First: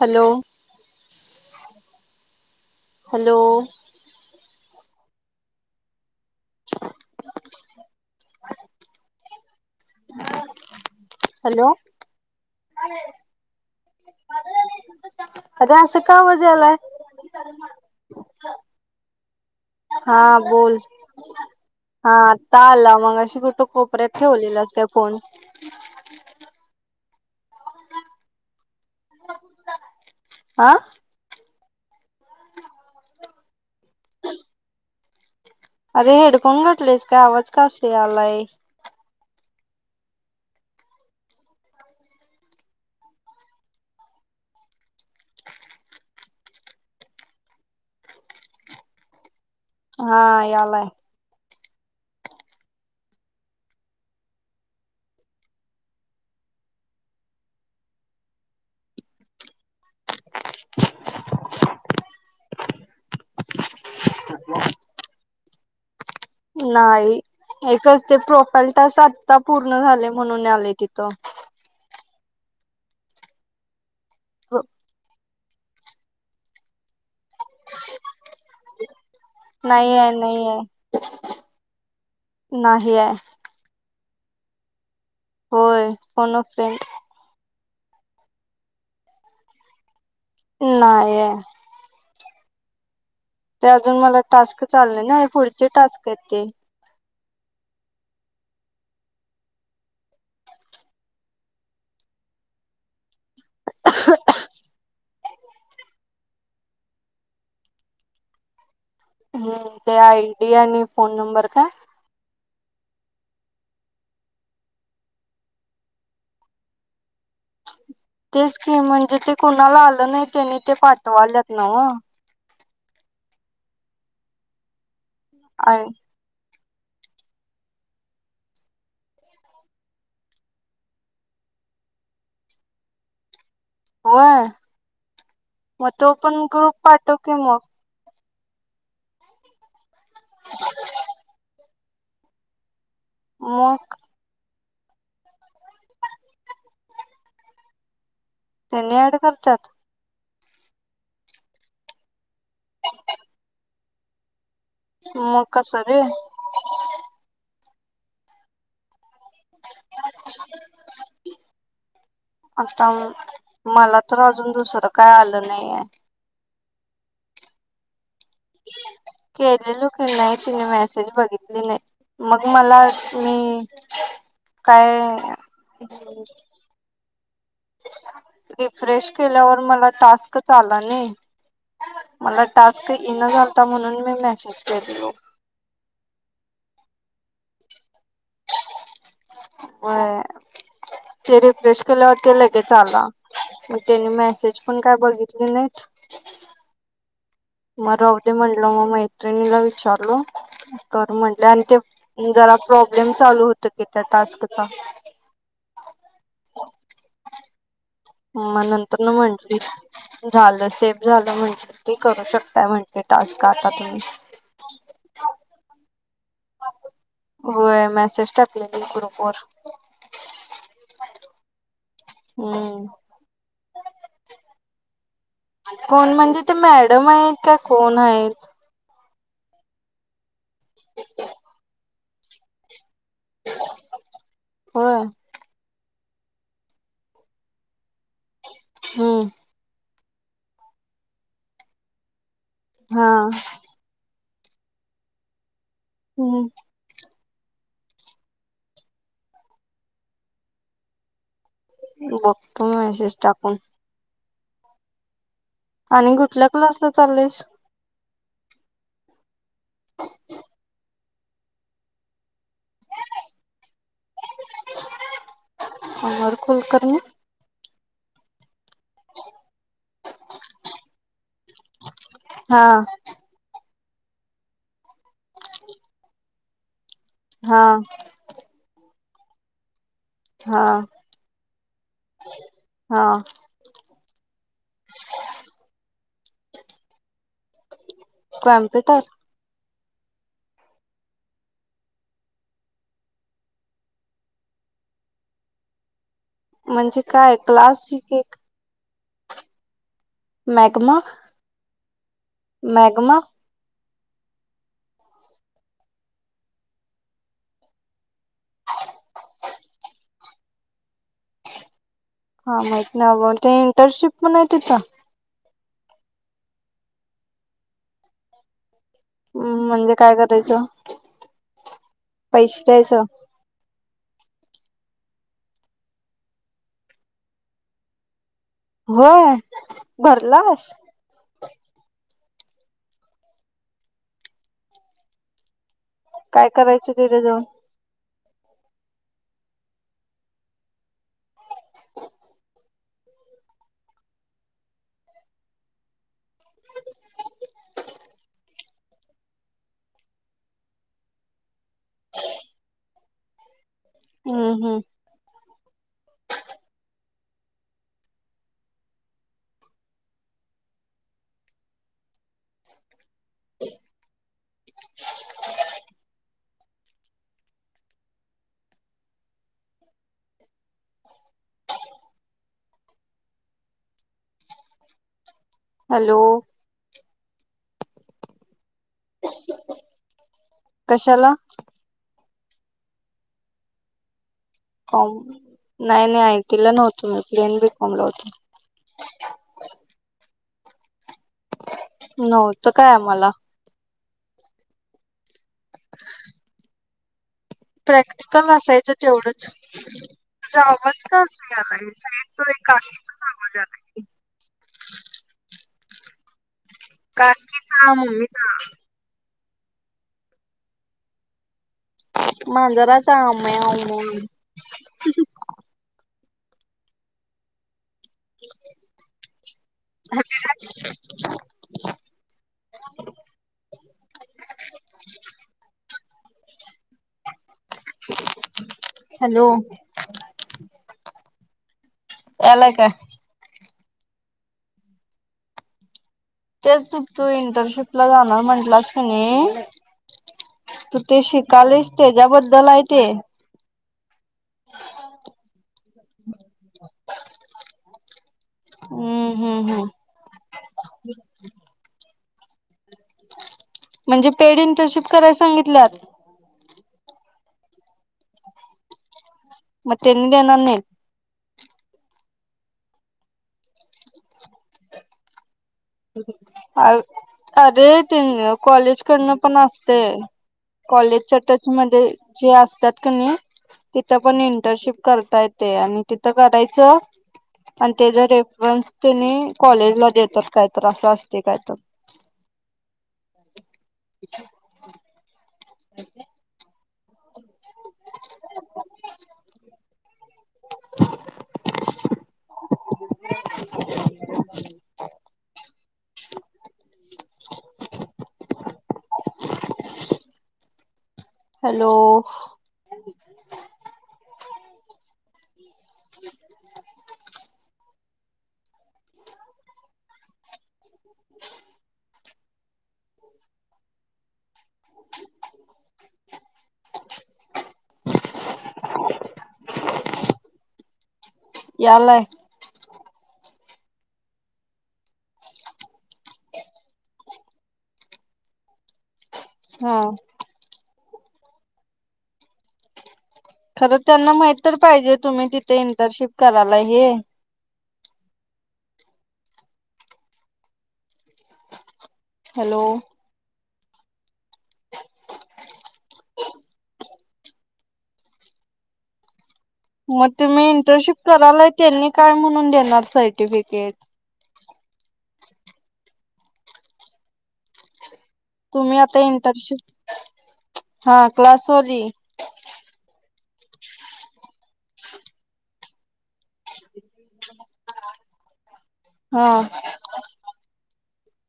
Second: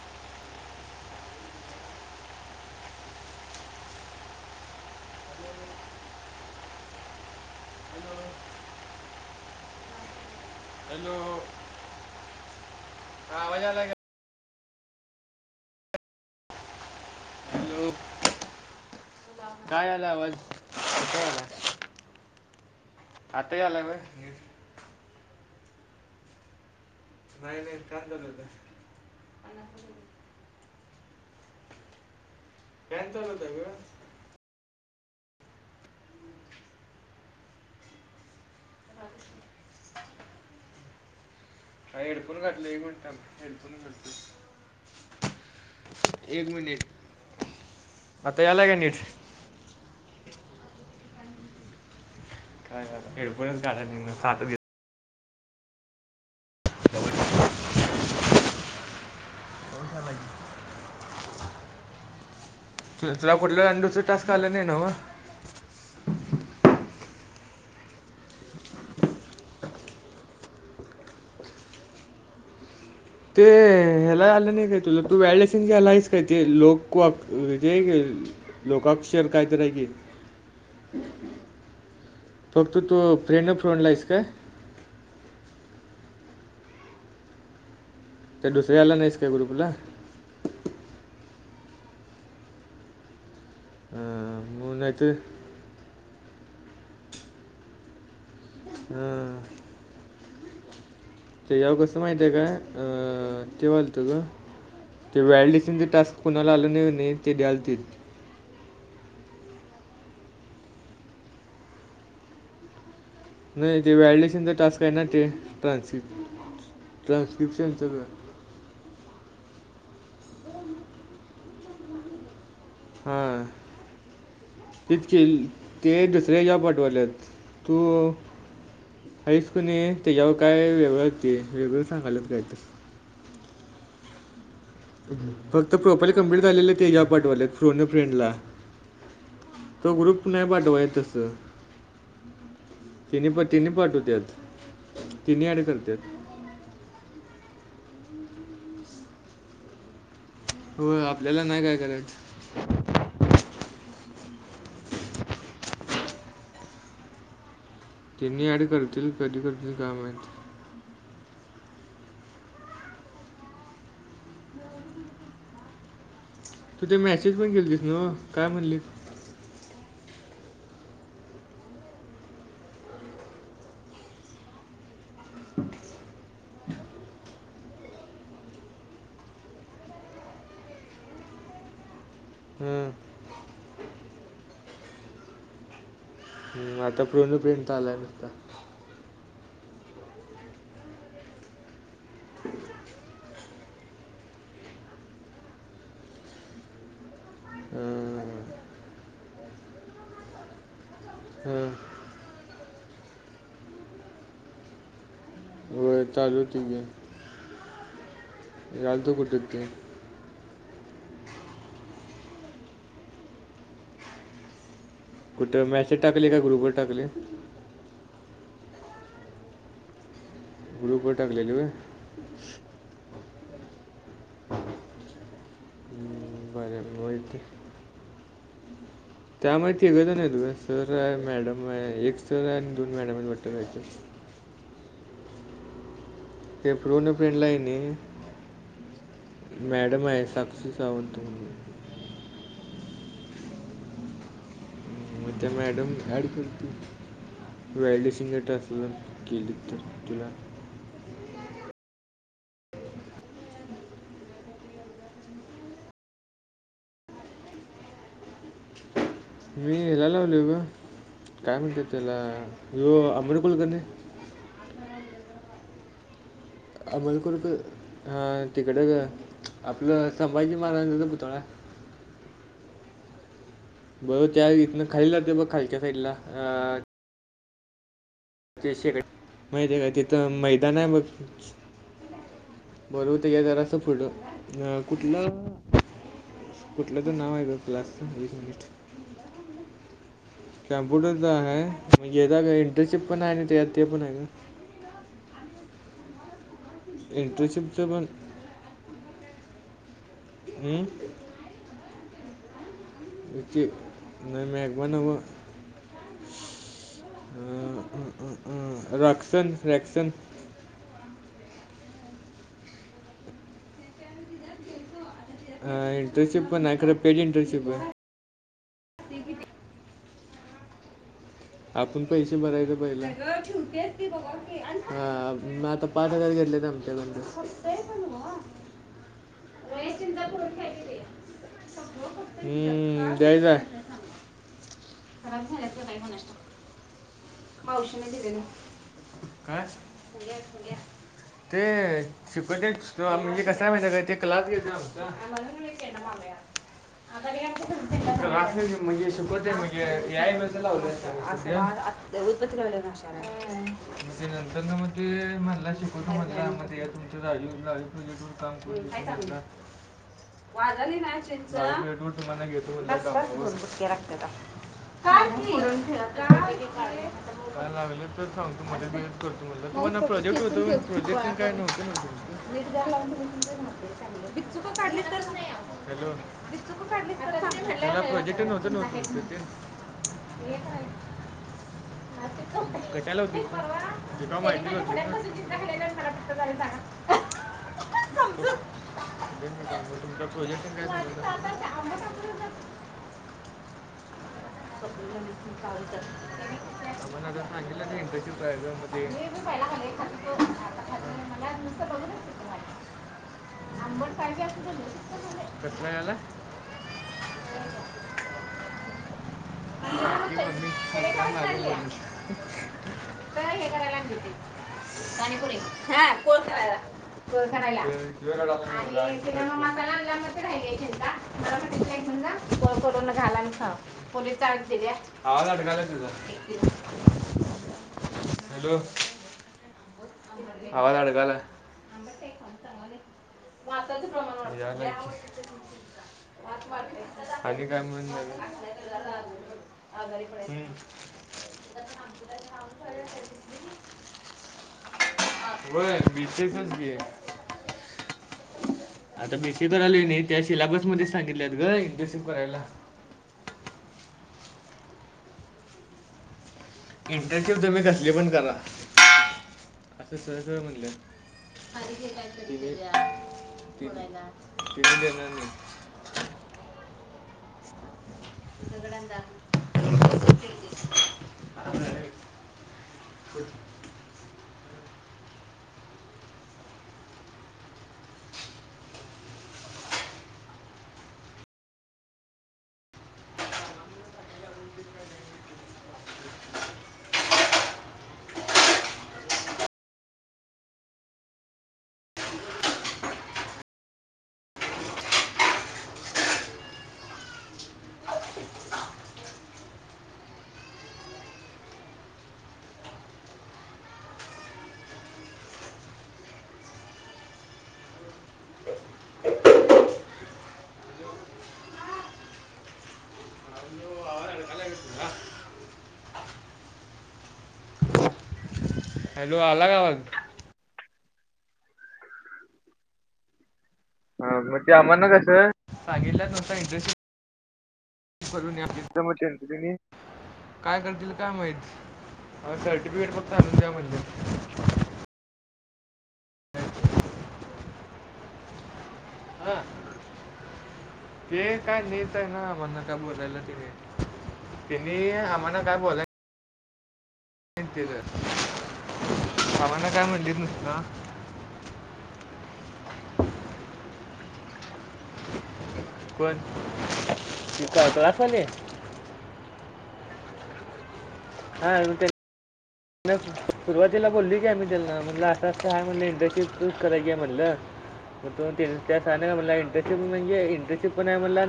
Hello hello.. hello hello hello हा आवाज आलाय काय? अगं असं का आवाज यायलाय [inaudible] काय हा आवाज बोल. कुठे आला हा आता आला मगाशी आता कुठं आला होय कोपऱ्यात ठेवलेला का फोन? नाही नाही काम चालू होत. आं काय चालल होता ग? अरे हेडफोन घातलेस काय आवाज का असा यायलाय..... अग हेडफोन घातलय एक मिनिट थांब.... घालतो [unintelligible] एक मिनिट आता यालाय का नीट? हा यालाय.... हा हा हेडफोनच घालय येईना [unintelligible] [inaudible] [inaudible] तु तुला कुठ आणि दुसरा टास्क आला नाही नव्ह... नाही.... एकच ते प्रोफाईल टास्क आत्ता पूर्ण झालंय म्हणून आलाय तिथ.... ते ह्याला आलं नाही काय तुला तू वलिडेशन झालाय की लोक कॉक..... हेज लोकाक्षर काहीतरी आहे की..... नाहीये नाहीये फक्त नाहीये तू फ्रेंड अ फोनला आहेस का.... होय फोन अ फ्रेंड.... त्या दुसऱ्या आला नाहीस काय ग्रुपला? नाहीय... ते अ, अजून मला टास्क मग आले नाही नाहीतर ना पुढचे टास्क आहेत ते..... ह ते याव कसं माहित आहे का अ.... तेव्हा आलत का ते व्हॅलिडेशन चे टास्क कोणाला आलं नाही नाही ते द्यायलतील... हम्म ते आय डी आणि फोन नंबर का? नाही ते व्हलडेशनचा टास्क आहे ना ते ट्रान्स ट्रान्स्क्रिप्शनच.... ते स्कीम म्हणजे ते कुणाला आलं नाही त्यानी ते पाठवालेत नव्ह..... हा.... ते स्किल.... आय ते जॉब पाठवायलेत तू..... हासकून त्याच्यावर काय वेगळंच ते वेगळं सांगालाच काय तर..... हा..... फक्त प्रोफाईल कम्प्लीट झालेले ते जॉब पाठव की पाठवाले मग फोन अ फ्रेंडला... तो ग्रुप नाही पाठवाय तस.... तेनी प तेणी मग पाठवतत तिनी ऍड करतात..... त्यांनी ऍड करतात.... हो आपल्याला नाही काय करायच.... म कसवी... त्यांनी अड करतील कधी करतील का माहीत? आता मला.... तर अजून दुसरं काय आलं नाहीय... तू ते मॅसेज पण केेलीस नव्ह काय म्हणली? केलेलो की नाही तिने मेसेज बघितली नाही..... मग मला मी काय? [unintelligible] रिफ्रेश केल्यावर मला टास्कच आला नि.... मला टास्क हां येणं झालता म्हणून मी मेसेज केली हो.... हम् आता फोन अ फ्रेंड आलाय नसता... व ते रिफ्रेश केल्यावरती लगेच आला.... मग त्यानी मेसेज पण काय बघितले नाहीत.. मग राहू दे हां, म्हणल मग मैत्रिणीला विचारल कर म्हणले आणि हां ते... जरा प्रॉब्लेम चालू होत की त्या टास्कचा.... हो ताज होती आहे... म नंतर ना तो कुठं म्हटली... ते झालं सेफ झालं म्हण ते करू शकताय म्हणते टास्क आता तुम्ही कुठं मॅसेज टाकले का ग्रुप वर टाकले होय मॅसेज टाकलेली कपर ग्लुकोड टाकलेलेय हम्म कोण म्हणजे ते हम्म, मॅडम आहेत का कोण आहेत त्या माघत नाही तु सर आहे मॅडम आहे एक सर आहे आणि दोन मॅडमट कच हो प्रन फ्रेंडला आहेनी हम मॅडम आहे साक्षी सावंत तुम हा म ते मॅडम ॲड हम्म करत वईल् सिंगर ट अस केली तर तुला बक्तव्यशेष टाकून आणि कुठल्या क्लासला चाललेस मी हला लावल ग काय म्हणते त्याला आबेडकल करणे होर अमल खूर हा तिकड आपलं संभाजी महाराजांचा पुतळा हा बर त्या इतनं खाल जाते बघ खालच्या साईडला हा माहि का तिथं हा मैदान आहे म हा बोलवत ग तर असं फुट अ कुठलं कुठलं तर नाव आहे बलास् वीस मिनिट कॉम्प्युटर कॅम्प्युटरचा आहे म यता का इंटर्नशिप पण आहे ना त्या ते पण आहे का म्हणजे का काय इंटर्नशिपचं क्लासची पण के हं? मॅगमा मॅगमा इची नम आक बन ब हममम् रक्क्षन रक्क्षन हा माहित ना ब ते इंटर्नशिप मण आहे तिथं हा इंटर्नशिप पण आहे खरं पेड इंटर्नशिप आहे हम् म्हणजे काय करायचं आपण पैसे भरायला पहिले हा म आता पाच हजार घेतलेत आमच्या द हो हम्म जाय ना खराब झाल्याचं काही म्हणत काय करायचं तिरे जाऊन पावश नाही त का घ ते शिक म्हणजे कस ते क्लास घेतम ये मामया खले म्हजे शपत आहे म्हणजेई लाव देत्पवले माशाला हम्म हम्म मणला शिकवतो म्हण मध्ये तुमच्याई काम कर ह वाजाली नाहीिंटक्याते का का का [unintelligible] काय लागलं तर सांगतो करतो म्हटलं प्रोजेक्ट होत प्रोजेक्ट काय नव्हत. चकढली. हॅलो ला प्रोजेटिनतं नव्हत. कशाला? कच्याला होती जिकबाई. सि कॉम नाही केलेणार नाही पक् झालं आयटीला नव्हतो मी प्लेन बी कॉम ला होतो स तु प्रोजेक्ट काय झा नव्हतं काय आम्हाला. [unintelligible] ांग प्रॅक्टिकल असायचं तेवढंच इंटरेस्ट तुझा आवाज ल प्रायझध्ये. [unintelligible] कनाला. काकीचा मम्मीचा. [unintelligible] मांजराचा का हे म्याव करायला ते म्याव पाणीपुरी. हा कोलखाला कोलखणाला. आणि ति मग मसा लावल्याब रायश समजा. त कोरोना घाला ना पोलीसते आवाज अडला तुझ. हॅलो! हॅलो! आवाज अडकाला. याला का. वाातचे प्रमाण वात तेच तू वाढतंय. आणि काय इंटर्नशिप ला म्हणून जाणार म्हंटलंस की नाही. आजारी पडायचं. तू तेशी कालेच ते जबतदलाय ते. हो बीटेचच ग- हम्म आता बीसी हम्म हम्म. करायलय नाही त्या सिलाबसमध्येध्येच सांगितल्यात ग इंटर्नशिप करायला. म्हणजे पेड इंटर्नशिप कराय सांगितल्यात. इंटरश्यव तमही कसली पण करा. असं मतेंद द्या सहज सहज नने. म्हणलं [unintelligible] अ अरे ते कॉलेज सगळ्यांना करनं पण असते. कॉलेजच्या टच मध्ये जे असतात क नाही. तिथं पण इंटर्नशिप करता येते आणि तिथं करायचं. आणि त्याचा रेफरन्स तने कॉलेजला देतात काय तर असं असते काय तर. ह [inaudible] [inaudible] [unintelligible] [inaudible] [unintelligible] [inaudible] [inaudible] हॅलो! [unintelligible] [unintelligible] [unintelligible] अ आज बला यत. हॅलो अलाकाआवाज. यालाय. ह मग ते आम्हाला कसं सांगित नसता इंटरेस्टिंग. भरून या बिधम चंतिने. हा काय करतील काय माहीित सर्टिफिकेट फक्त आणून द्या खरं म्हणले त्यांना माहित तर पाहिजे तुम्ही तिथे इंटर्नशिप करायला हे. हा. ते काय नेत आहे ना आम्हाांना हॅलो काय बोलायला तिने तिने आम्हाना काय बोलाय. तेच दील सामानच. मग तुम्ही इंटर्नशिप करालाय त्यांनी काय म्हणून देणार सर्टिफिकेट कोण तिथटलवाले तुम्ही आता इंटर्नशिप हा हा मग क्लासवरली. सुरुवातीला बोलली की आमही त्यांना म्हणटलं असं असं आहे म्हणलं इंडस्ट्री चूज करायचीी आहे म्हटलं. हम. मग तो तीन त्या मला इंटर्नशिप म्हणजे इंटर्नशिप पण आहे म्हणला.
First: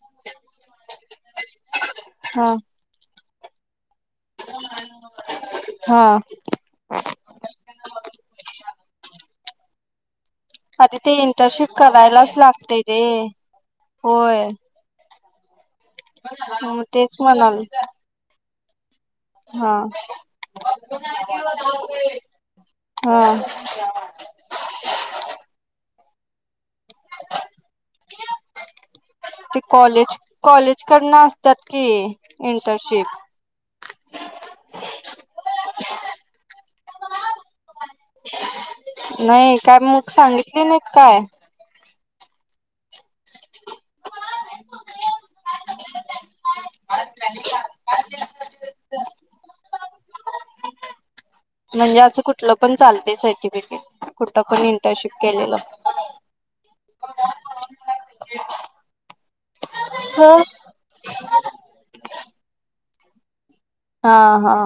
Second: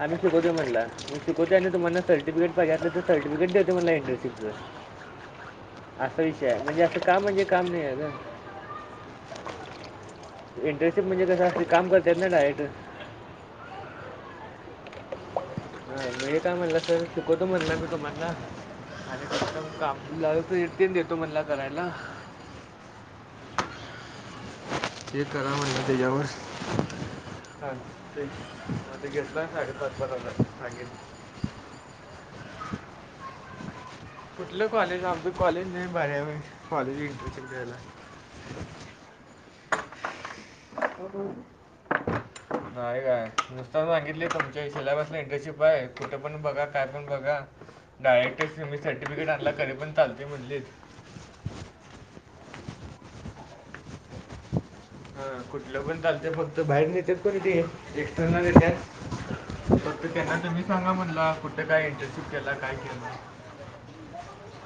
आम् शिकवतो म्हला मी शिकते आणि तुम्हाना सर्टिफिकेट हा बघलं तर सर्टिफिकेटेतते मला इंटरशिं हा असा विषय आहे म्हणजे असं काम म्हणजे काम नाही आहे ना. आधी इंटर्नशिप ते इंटर्नशिप म्हणजेकसअसतकाम करत ना करायलाच डायरक्टर लागते रे होय. मीळ काय म्हणलं सर तेच तुकतो म्हणाल म्हणला मी तुम्हाला अरे म हा का नि ते देतो मणला करायला. हम. ते करा म्हणजतेजयावर हां ते ते घेतला साडे पाच बला सांगेल. ततकी इंटर्नशिप. कुठलं कॉलेज आमच कॉलेज नाही बऱ्या कॉलेज इंटमिशन केरायला. नाही काय मग सांगितली नाही. हो. नाही आहे काय नुसताना सांगितले तुमच्या सिलेबसला इंटर्नशिप आहे. कुठं पण बघा काय पण बघा डायरेक्ट सर्टिफिकेट आणला खर पण चालते म्हणलीच. म्हणजे असं कुठलं पण चालतय सर्टिफिकेट कुठ पण इंटर्नशिप केलेलं. तर बाहेर नेतात पण तेे एक्स्टर्नल येत. फक्त हा त्यांना तुम्ही सांगा म्हणला कुठं काय इंटर्शिप केला काय केलं. हा हा.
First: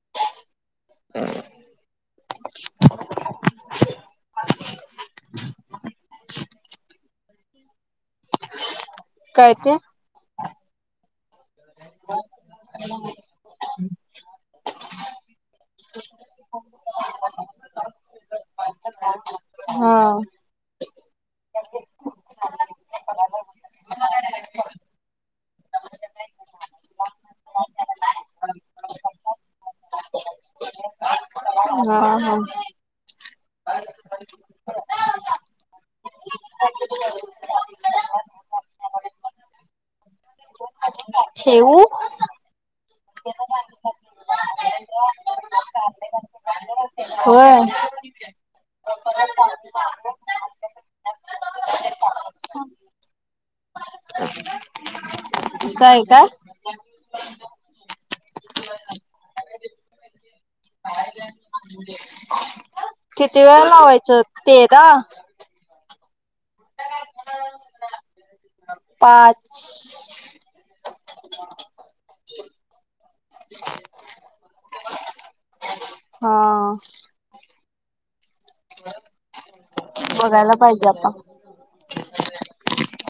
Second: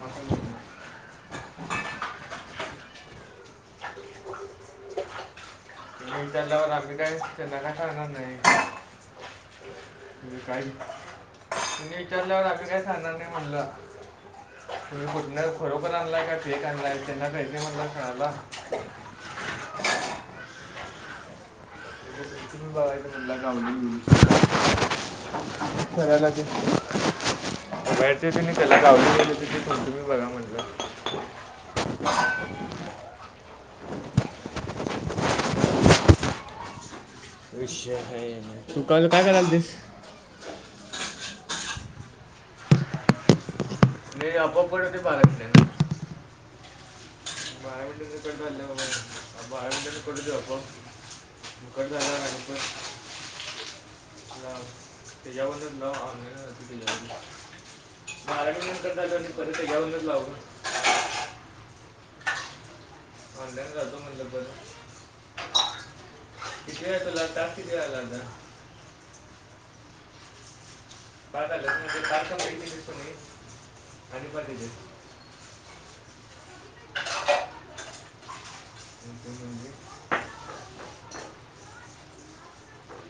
ह ह. हम्. आवाज येत आहे. म त्याल्यावर आम्ही काहीच के ना काय करणार नाही. काय ते काही विचारल्यावर आम्ही काय सांणार नाही म्हणलं. तुम्ही कुठण्या खरोखर आणलाय का फेक आणलाय त्यांना काहीत म्हणला खणाला. हा. ह. त ब मम यूज खरा्या काज बार त त्याला वली गेली तिथ म्ह तुम्ही बघ म्हटलं. हम हम. [unintelligible] अ. तू काला काय कराल तीस थेवू. म्ह आपप कडे बारकले ना. [unintelligible] हो. इनऑडिबल. आ आकठचप त्याच्यावण असं आहे नाला का अग बारावी नंतर झालं आणि परत जॉब ला चा लागलो ना किती वेळा ऑनलाईन जातो लावायचं म्हणलं परत तेेरा किती व तू लागता किती व लागत पाच बार तम्ही आणि पर हा ह बघायला पाहिजे आता